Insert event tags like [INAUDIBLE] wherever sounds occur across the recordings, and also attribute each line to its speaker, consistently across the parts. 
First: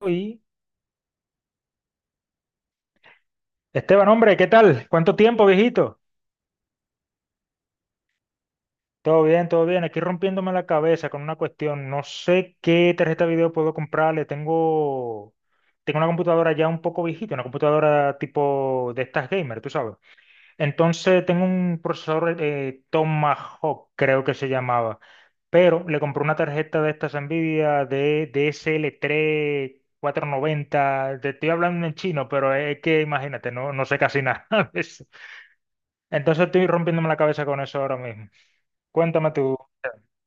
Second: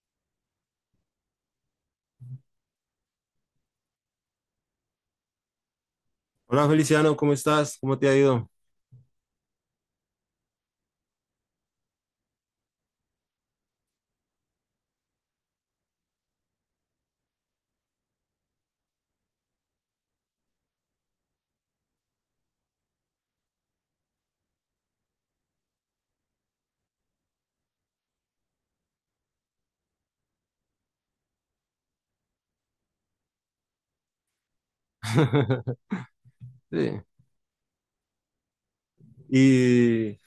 Speaker 1: Uy. Esteban, hombre, ¿qué tal? ¿Cuánto tiempo, viejito?
Speaker 2: Hola Feliciano, ¿cómo estás? ¿Cómo te ha ido?
Speaker 1: Todo bien, todo bien. Aquí rompiéndome la cabeza con una cuestión. No sé qué tarjeta de video puedo comprarle. Tengo una computadora ya un poco viejita, una computadora tipo de estas gamer, tú sabes. Entonces tengo un procesador Tomahawk, creo que se llamaba. Pero le compré una tarjeta de estas Nvidia de DSL3 490. Te estoy hablando en chino, pero es que imagínate, no, no sé casi nada. [LAUGHS]
Speaker 2: [LAUGHS]
Speaker 1: Entonces estoy
Speaker 2: Sí.
Speaker 1: rompiéndome la cabeza con eso ahora mismo. Cuéntame tú.
Speaker 2: Y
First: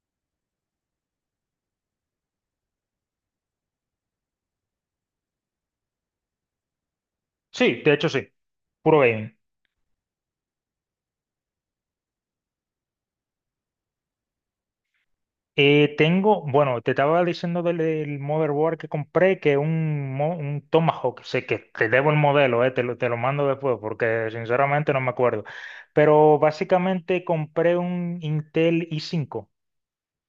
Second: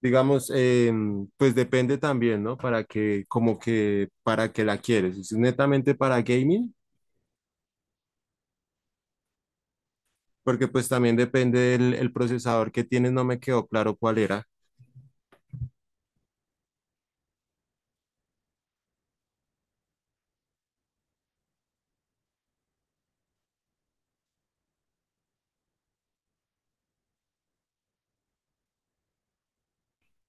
Speaker 2: digamos, pues depende también, ¿no? Para que, como que, para que la quieres. Si es netamente para gaming,
Speaker 1: Sí, de hecho sí, puro gaming.
Speaker 2: porque pues también depende del el procesador que tienes, no me quedó claro cuál era.
Speaker 1: Bueno, te estaba diciendo del motherboard que compré, que es un Tomahawk. Sé que te debo el modelo, te lo mando después porque sinceramente no me acuerdo. Pero básicamente compré un Intel i5.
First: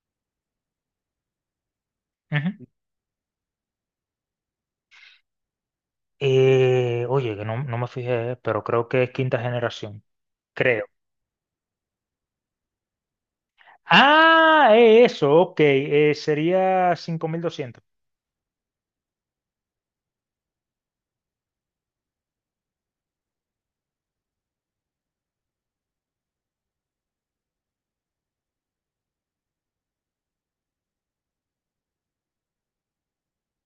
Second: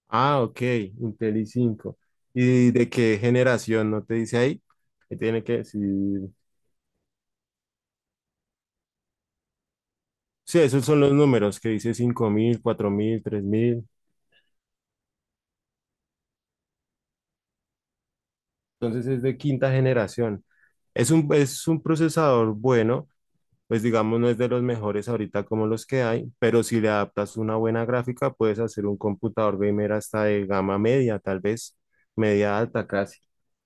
Speaker 2: Ah, ok, Intel i5.
Speaker 1: Ujú.
Speaker 2: ¿Y de qué generación? ¿No te dice ahí? Que tiene que decir.
Speaker 1: Oye, que no, no me fijé, pero creo que es quinta generación,
Speaker 2: Sí,
Speaker 1: creo.
Speaker 2: esos son los números que dice 5000, 4000, 3000.
Speaker 1: Ah, es eso, ok, sería 5200.
Speaker 2: Entonces es de quinta generación. Es un procesador bueno, pues digamos no es de los mejores ahorita como los que hay, pero si le adaptas una buena gráfica puedes hacer un computador gamer hasta de gama media, tal vez media alta casi.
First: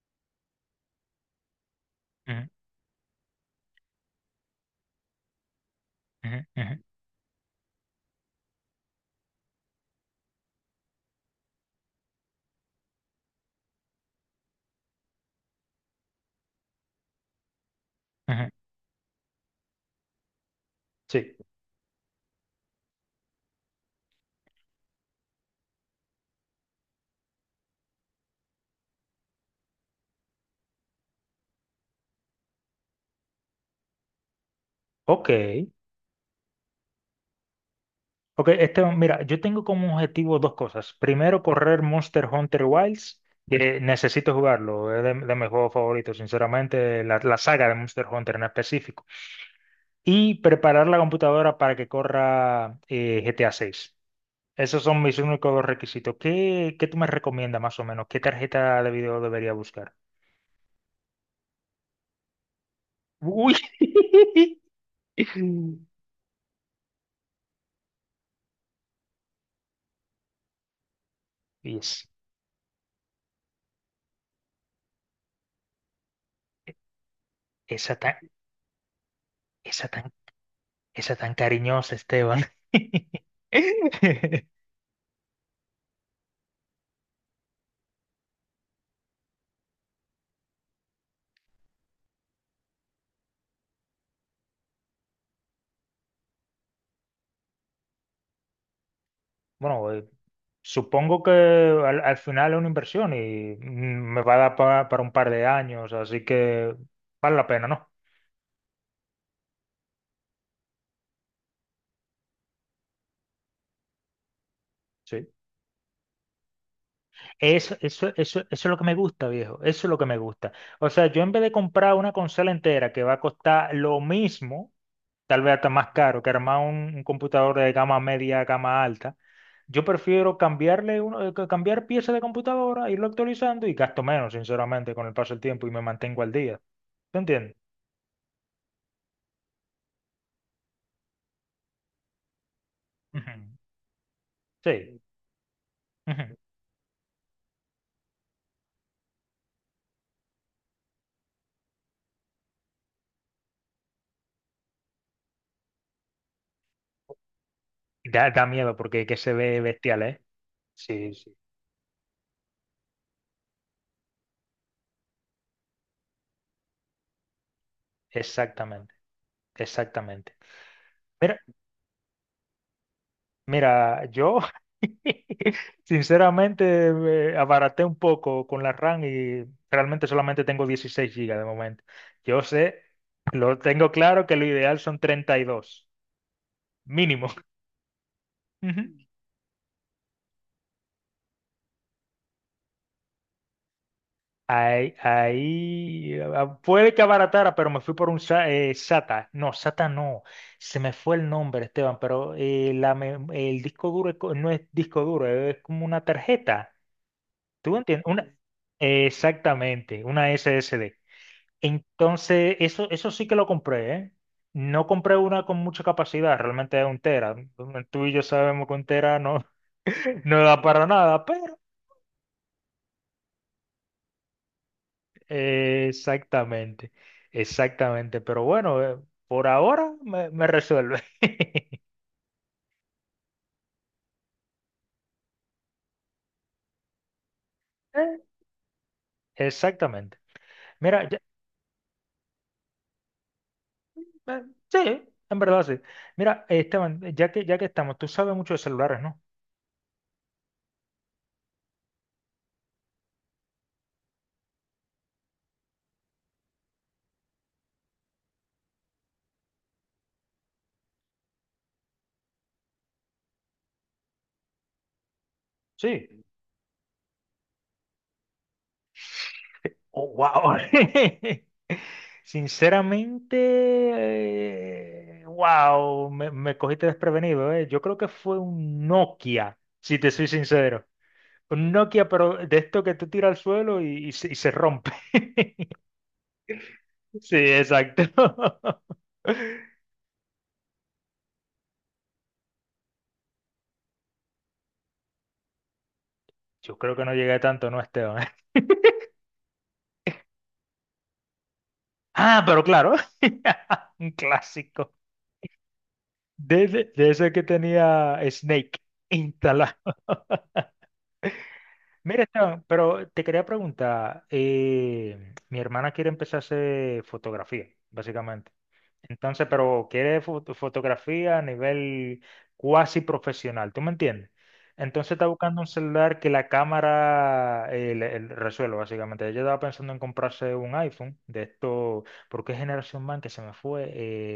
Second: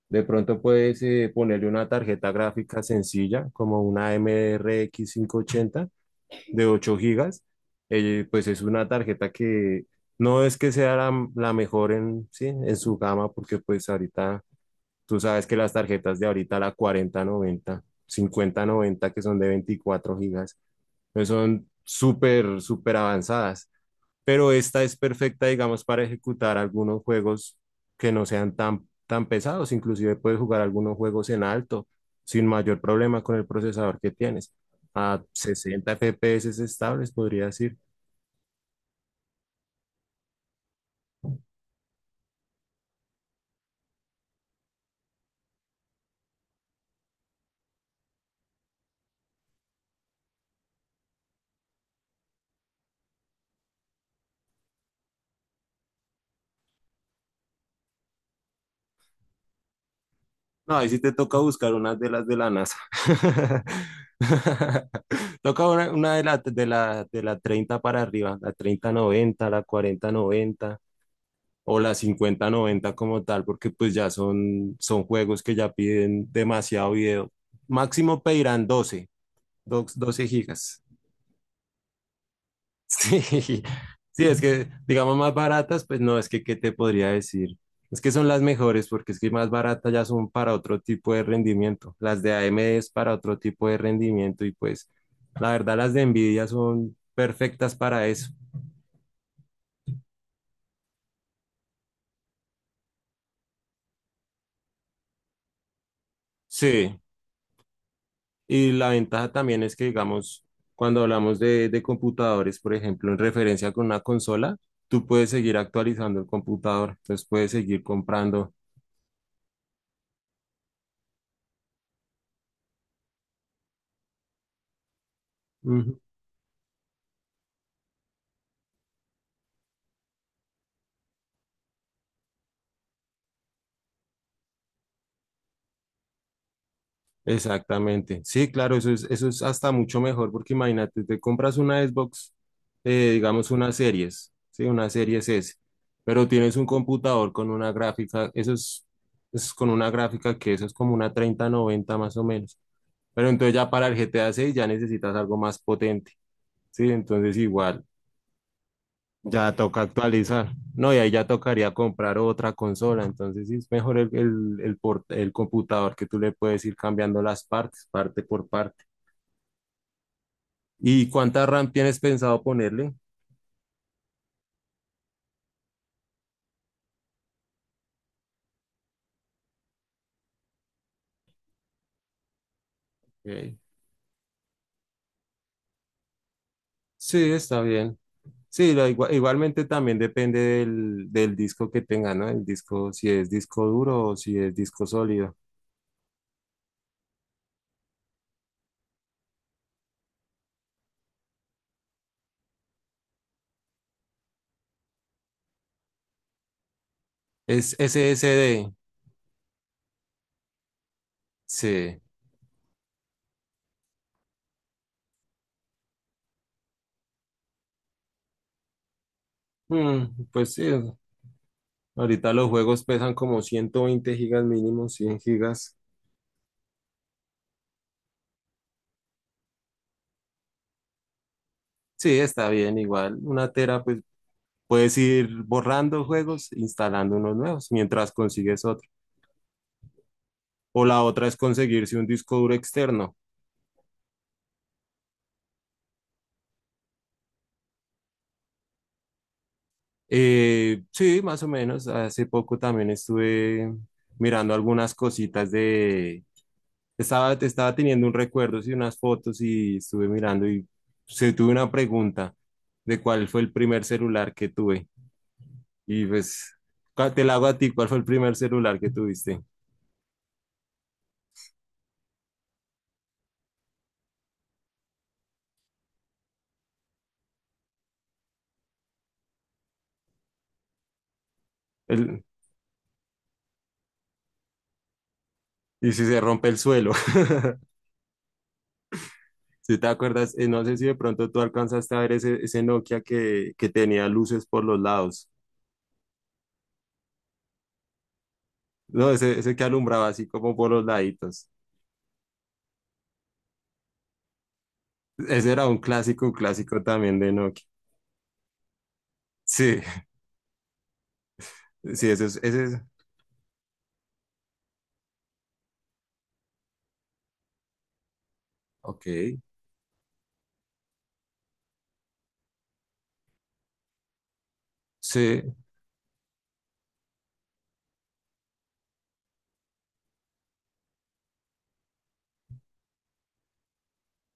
Speaker 2: De pronto puedes ponerle una tarjeta gráfica sencilla como una MRX 80
Speaker 1: Ujú,
Speaker 2: de
Speaker 1: ujú,
Speaker 2: 8 gigas. Pues es una tarjeta que no es que sea la mejor en, sí, en su gama, porque pues ahorita tú sabes que las tarjetas de ahorita, la cuarenta noventa,
Speaker 1: ujú.
Speaker 2: 5090 que son de 24 gigas, pues
Speaker 1: Sí,
Speaker 2: son súper, súper avanzadas. Pero esta es perfecta, digamos, para ejecutar algunos juegos que no sean tan, tan pesados. Inclusive puedes jugar algunos juegos en alto sin mayor problema con el procesador que tienes. A
Speaker 1: ok.
Speaker 2: 60 FPS estables, podría decir.
Speaker 1: Ok, este, mira, yo tengo como objetivo dos cosas. Primero, correr Monster Hunter Wilds, que necesito jugarlo, es de mis juegos favoritos, sinceramente, la saga de Monster Hunter en específico. Y preparar la computadora para que corra GTA 6. Esos son mis únicos dos requisitos. ¿Qué tú me recomiendas más o menos? ¿Qué tarjeta de video debería buscar?
Speaker 2: No, ahí sí te toca buscar unas de las de la NASA.
Speaker 1: Uy. [LAUGHS]
Speaker 2: [LAUGHS] Toca una de la 30 para arriba, la 3090, la 4090 o la
Speaker 1: Yes.
Speaker 2: 5090 como tal, porque pues ya son juegos que ya piden demasiado video.
Speaker 1: Esa tan,
Speaker 2: Máximo pedirán doce
Speaker 1: esa tan
Speaker 2: doce gigas.
Speaker 1: Esa tan cariñosa, Esteban.
Speaker 2: Sí, [LAUGHS] sí, es
Speaker 1: [LAUGHS]
Speaker 2: que, digamos, más baratas, pues no, es que, ¿qué te podría decir? Es que son las mejores, porque es que más baratas ya son para otro tipo de rendimiento. Las de AMD es para otro tipo de rendimiento y pues, la verdad, las de Nvidia son perfectas para eso.
Speaker 1: Bueno, supongo que al final es una inversión y me va a dar para un par de años, así que
Speaker 2: Sí,
Speaker 1: vale la pena, ¿no?
Speaker 2: y la ventaja también es que, digamos, cuando hablamos de computadores, por ejemplo, en referencia con una consola, tú
Speaker 1: Sí.
Speaker 2: puedes seguir actualizando el computador, entonces puedes
Speaker 1: Eso,
Speaker 2: seguir
Speaker 1: eso, eso, eso
Speaker 2: comprando.
Speaker 1: es lo que me gusta, viejo. Eso es lo que me gusta. O sea, yo en vez de comprar una consola entera que va a costar lo mismo, tal vez hasta más caro que armar un computador de gama media a gama alta. Yo prefiero cambiarle uno, cambiar piezas de computadora, irlo actualizando y gasto menos, sinceramente, con el paso del tiempo y me mantengo al día. ¿Tú entiendes?
Speaker 2: Exactamente. Sí, claro, eso es hasta mucho mejor, porque imagínate, te compras una Xbox,
Speaker 1: Ujú.
Speaker 2: digamos unas series, sí, una
Speaker 1: Sí.
Speaker 2: series S, pero
Speaker 1: Ujú.
Speaker 2: tienes un computador con una gráfica, es con una gráfica que eso es como una 3090 más o menos. Pero entonces ya para el GTA 6 ya necesitas algo más potente, sí, entonces igual
Speaker 1: Da miedo porque que se
Speaker 2: ya
Speaker 1: ve
Speaker 2: toca
Speaker 1: bestial, ¿eh?
Speaker 2: actualizar. No, y ahí
Speaker 1: Sí,
Speaker 2: ya
Speaker 1: sí.
Speaker 2: tocaría comprar otra consola, entonces sí es mejor el computador que tú le puedes ir cambiando las partes, parte por parte.
Speaker 1: Exactamente, exactamente.
Speaker 2: ¿Y cuánta RAM tienes pensado ponerle?
Speaker 1: Mira, yo [LAUGHS] sinceramente me abaraté un poco con la RAM y realmente solamente tengo 16 gigas de momento. Yo sé,
Speaker 2: Ok.
Speaker 1: lo tengo claro que lo ideal son 32, mínimo.
Speaker 2: Sí,
Speaker 1: [LAUGHS]
Speaker 2: está bien. Sí,
Speaker 1: Ujú.
Speaker 2: igualmente también depende del disco que tenga, ¿no? El disco, si es disco duro o si es disco
Speaker 1: Ahí,
Speaker 2: sólido.
Speaker 1: ahí ah, puede que abaratara, pero me fui por un SATA. No, SATA no. Se me fue el nombre, Esteban, pero el disco duro no es disco duro, es como una tarjeta.
Speaker 2: Es
Speaker 1: ¿Tú entiendes? Una,
Speaker 2: SSD.
Speaker 1: exactamente, una SSD.
Speaker 2: Sí.
Speaker 1: Entonces, eso sí que lo compré, ¿eh? No compré una con mucha capacidad, realmente es un tera. Tú y yo sabemos que un tera no,
Speaker 2: Mm,
Speaker 1: [LAUGHS] no
Speaker 2: pues
Speaker 1: da
Speaker 2: sí,
Speaker 1: para nada, pero
Speaker 2: ahorita los juegos pesan como 120 gigas mínimo, 100 gigas.
Speaker 1: exactamente, exactamente. Pero bueno, por ahora me resuelve. [LAUGHS]
Speaker 2: Sí, está bien, igual. Una tera, pues puedes ir borrando juegos, instalando unos nuevos mientras
Speaker 1: Eh,
Speaker 2: consigues otro.
Speaker 1: Exactamente.
Speaker 2: O la
Speaker 1: Mira,
Speaker 2: otra es conseguirse un disco duro externo.
Speaker 1: eh, sí, en verdad sí. Mira, Esteban, ya que estamos, tú sabes mucho de celulares, ¿no?
Speaker 2: Sí, más o menos. Hace poco también estuve mirando algunas cositas de. Estaba teniendo un recuerdo y unas fotos, y estuve mirando y se tuve una pregunta de cuál fue el primer celular que tuve. Y
Speaker 1: Sí.
Speaker 2: pues te la hago a ti, ¿cuál fue el primer celular que tuviste?
Speaker 1: Oh, wow. [LAUGHS] Sinceramente, wow, me cogiste desprevenido, eh. Yo creo que fue un Nokia, si te soy sincero. Un Nokia,
Speaker 2: El-
Speaker 1: pero de esto que tú tiras al suelo y se rompe. [LAUGHS]
Speaker 2: y si se rompe el suelo.
Speaker 1: Sí,
Speaker 2: [LAUGHS]
Speaker 1: exacto.
Speaker 2: Si
Speaker 1: [LAUGHS]
Speaker 2: te acuerdas, no sé si de pronto tú alcanzaste a ver ese, ese Nokia que tenía luces por los lados.
Speaker 1: Yo creo que no llegué a tanto, ¿no, Esteban? [LAUGHS]
Speaker 2: No, ese que alumbraba así como por los laditos.
Speaker 1: Ah, pero claro, [LAUGHS] un clásico.
Speaker 2: Ese era un
Speaker 1: De,
Speaker 2: clásico
Speaker 1: de, de
Speaker 2: también de
Speaker 1: ese que
Speaker 2: Nokia.
Speaker 1: tenía Snake instalado.
Speaker 2: Sí, sí,
Speaker 1: Mira,
Speaker 2: ese es,
Speaker 1: Esteban,
Speaker 2: ese es.
Speaker 1: pero te quería preguntar, mi hermana quiere empezar a hacer fotografía, básicamente.
Speaker 2: Ok.
Speaker 1: Entonces, pero quiere fotografía a nivel cuasi profesional, ¿tú me entiendes? Entonces está
Speaker 2: Sí,
Speaker 1: buscando un celular que la cámara le resuelva, básicamente. Ella estaba pensando en comprarse un iPhone de esto, porque ¿qué generación, man, que se me fue?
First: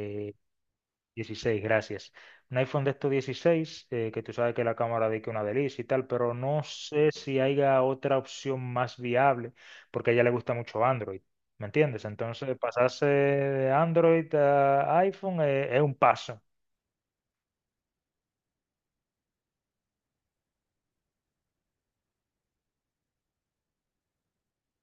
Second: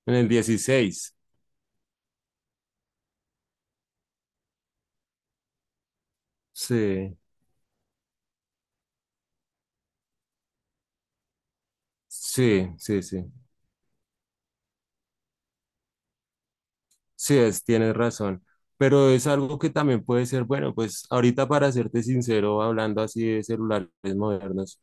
Speaker 2: en el 16.
Speaker 1: 16, gracias. Un iPhone de estos 16, que tú sabes que la cámara de que una delicia y tal, pero no sé
Speaker 2: Sí,
Speaker 1: si haya otra opción más viable, porque a ella le gusta mucho Android, ¿me entiendes? Entonces,
Speaker 2: sí, sí,
Speaker 1: pasarse
Speaker 2: sí.
Speaker 1: de Android a iPhone es un paso.
Speaker 2: Sí, tienes razón. Pero es algo que también puede ser, bueno, pues ahorita, para serte sincero, hablando así de celulares modernos,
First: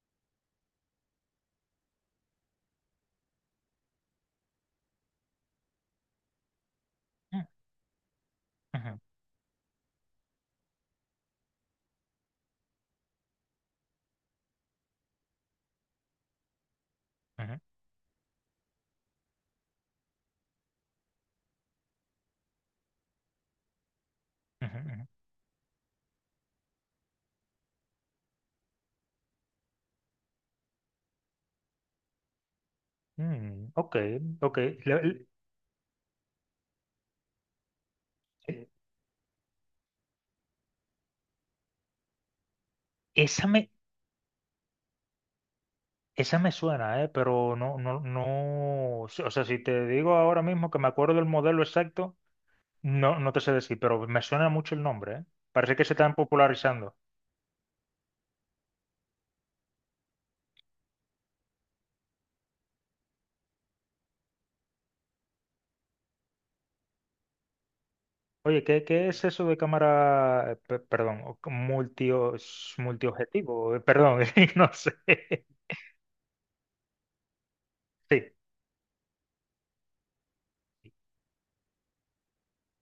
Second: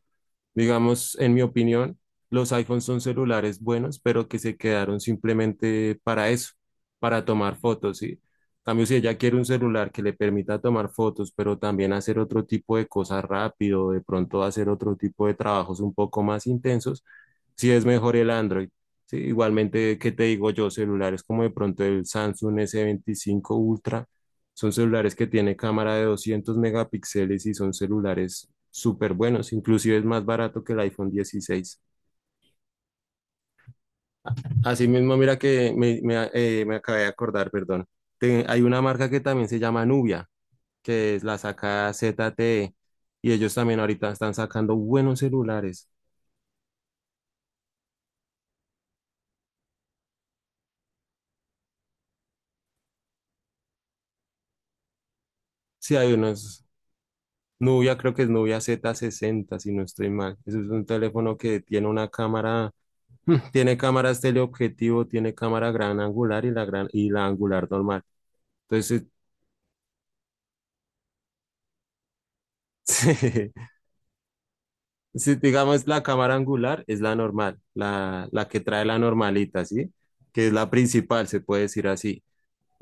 Speaker 2: digamos, en mi opinión, los iPhones son celulares buenos, pero que se quedaron simplemente para eso, para
Speaker 1: Mm,
Speaker 2: tomar fotos, ¿sí? En cambio, si
Speaker 1: ujú,
Speaker 2: ella quiere un celular que le permita tomar fotos, pero también hacer otro tipo de cosas rápido, de pronto hacer otro tipo de trabajos un poco más intensos,
Speaker 1: ujú,
Speaker 2: sí es mejor el Android. Sí, igualmente, ¿qué te digo yo? Celulares como de pronto el Samsung S25 Ultra
Speaker 1: ujú,
Speaker 2: son
Speaker 1: ujú.
Speaker 2: celulares que tienen cámara de 200 megapíxeles y son celulares súper buenos, inclusive es más barato que el iPhone 16.
Speaker 1: Mm, ok, ok. Le-
Speaker 2: Asimismo,
Speaker 1: le-
Speaker 2: mira que me acabé de acordar, perdón. Hay
Speaker 1: eh,
Speaker 2: una marca que también se llama Nubia, que es la saca ZTE, y
Speaker 1: esa
Speaker 2: ellos
Speaker 1: me,
Speaker 2: también ahorita están sacando buenos celulares.
Speaker 1: esa me suena, pero no, no, no. O sea, si te digo ahora mismo que me acuerdo del modelo exacto. No, no te sé decir, pero me suena mucho el nombre, ¿eh? Parece que se
Speaker 2: Sí, hay
Speaker 1: están
Speaker 2: unos.
Speaker 1: popularizando.
Speaker 2: Nubia, creo que es Nubia Z60, si no estoy mal. Ese es un teléfono que tiene una cámara. [LAUGHS] Tiene cámaras teleobjetivo, tiene cámara gran angular y la gran y la angular normal.
Speaker 1: Oye, ¿qué,
Speaker 2: Entonces,
Speaker 1: qué es eso de cámara, perdón,
Speaker 2: [LAUGHS] si,
Speaker 1: multiobjetivo? Perdón, [LAUGHS] no sé.
Speaker 2: si digamos, la cámara angular es la normal, la,
Speaker 1: Sí.
Speaker 2: la que trae la normalita, ¿sí? Que es la principal, se puede decir así.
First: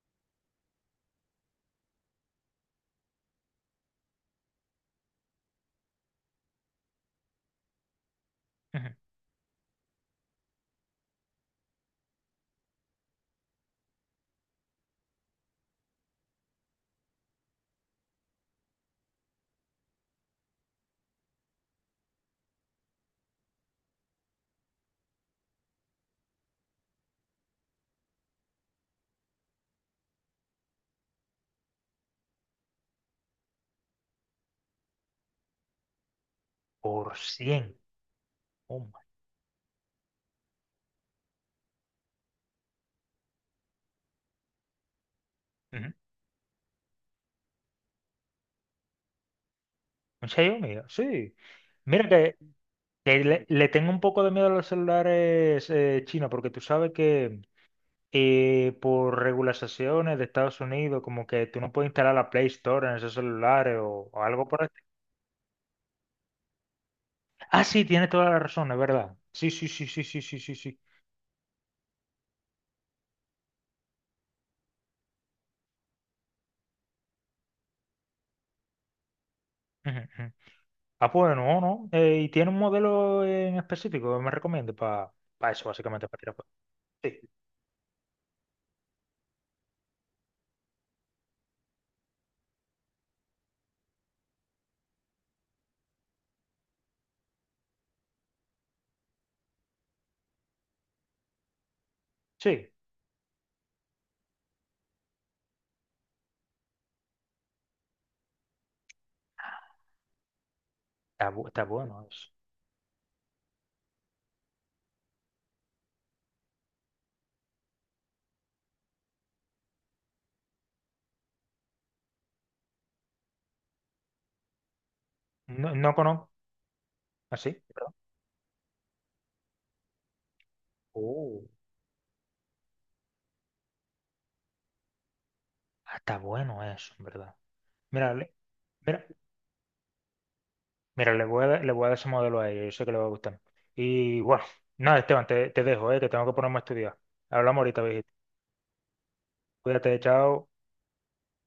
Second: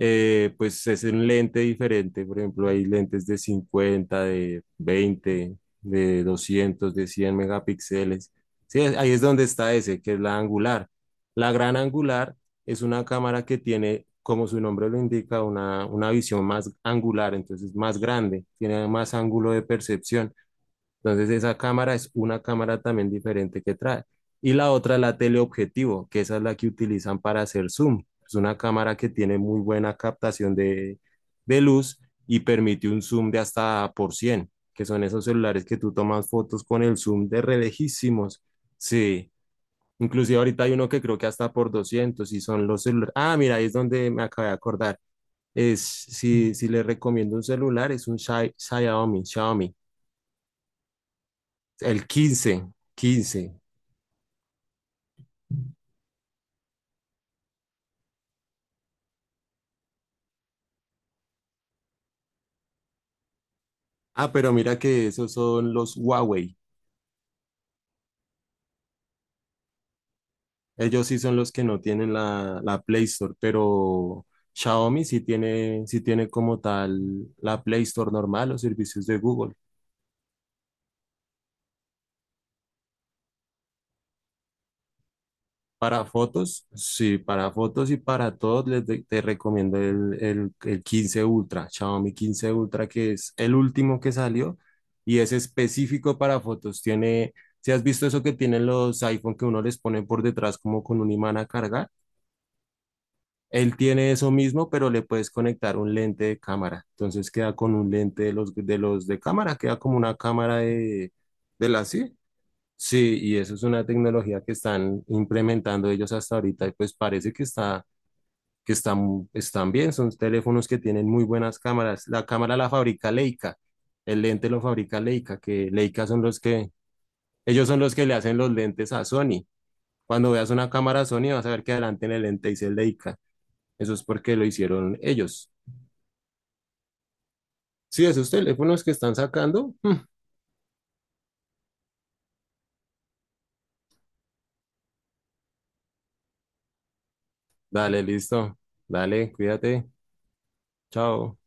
Speaker 2: Pues es un lente diferente. Por ejemplo, hay lentes de 50, de 20, de 200, de 100 megapíxeles. Sí,
Speaker 1: Ujú.
Speaker 2: ahí es donde está ese, que es la angular. La gran angular es una cámara que tiene, como su nombre lo indica, una visión más angular, entonces más grande, tiene más ángulo de percepción. Entonces esa cámara es una cámara también diferente que trae. Y la otra es la teleobjetivo, que esa es la que utilizan para hacer zoom. Es una cámara que tiene muy buena captación de luz y permite un zoom de hasta por 100, que son esos celulares que tú tomas fotos con el
Speaker 1: Por
Speaker 2: zoom de re
Speaker 1: cien.
Speaker 2: lejísimos.
Speaker 1: Oh my.
Speaker 2: Sí, inclusive ahorita hay uno que creo que hasta por 200, y son los celulares. Ah, mira, ahí es donde me acabé de acordar. Es,
Speaker 1: Ujú.
Speaker 2: si, si les recomiendo un celular, es un Xiaomi.
Speaker 1: ¿Un Xiaomi? Sí.
Speaker 2: El
Speaker 1: Mira que,
Speaker 2: quince
Speaker 1: que
Speaker 2: quince
Speaker 1: le tengo un poco de miedo a los celulares chinos, porque tú sabes que por regulaciones de Estados Unidos, como que tú no puedes instalar la Play Store en esos celulares o
Speaker 2: Ah,
Speaker 1: algo
Speaker 2: pero
Speaker 1: por.
Speaker 2: mira que esos son los Huawei.
Speaker 1: Ah, sí, tiene toda la razón, es verdad. Sí, sí, sí, sí, sí, sí, sí, sí.
Speaker 2: Ellos sí son los que no tienen la Play Store, pero Xiaomi sí tiene como tal la Play Store normal, los servicios de Google.
Speaker 1: Ujú, ujú. Ah, pues no, no. ¿Y tiene un modelo en específico que me recomiende para eso,
Speaker 2: Para
Speaker 1: básicamente, para tirar fuego?
Speaker 2: fotos, sí,
Speaker 1: Sí,
Speaker 2: para fotos y para todos te recomiendo el 15 Ultra, Xiaomi 15 Ultra, que es el último que salió y es específico para fotos. Tiene, si has visto eso que tienen los iPhone que uno les pone por detrás como con un imán a cargar?
Speaker 1: sí.
Speaker 2: Él tiene eso mismo, pero le puedes conectar un lente de cámara. Entonces queda con un lente de los de cámara, queda como una cámara de,
Speaker 1: Está
Speaker 2: de la
Speaker 1: bueno
Speaker 2: sí.
Speaker 1: eso.
Speaker 2: Sí, y eso es una tecnología que están implementando ellos hasta ahorita y pues parece que están bien. Son teléfonos que tienen muy buenas cámaras. La cámara la fabrica Leica, el lente lo fabrica Leica, que
Speaker 1: No, no
Speaker 2: Leica son
Speaker 1: conozco.
Speaker 2: los que,
Speaker 1: ¿Así?
Speaker 2: ellos son los que le hacen los lentes a Sony. Cuando veas una cámara Sony, vas
Speaker 1: Oh,
Speaker 2: a ver que adelante en el lente dice Leica. Eso es porque lo hicieron ellos.
Speaker 1: ah, está bueno eso, en verdad.
Speaker 2: Sí,
Speaker 1: Mira,
Speaker 2: es
Speaker 1: le-
Speaker 2: usted, teléfonos que
Speaker 1: mira,
Speaker 2: están sacando. [LAUGHS]
Speaker 1: mira, le voy a dar ese modelo a ella, yo sé que le va a gustar. Y bueno, nada, Esteban, te dejo, que tengo que ponerme a estudiar. Hablamos ahorita,
Speaker 2: Dale,
Speaker 1: viejito.
Speaker 2: listo. Dale, cuídate.
Speaker 1: Cuídate, chao.
Speaker 2: Chao.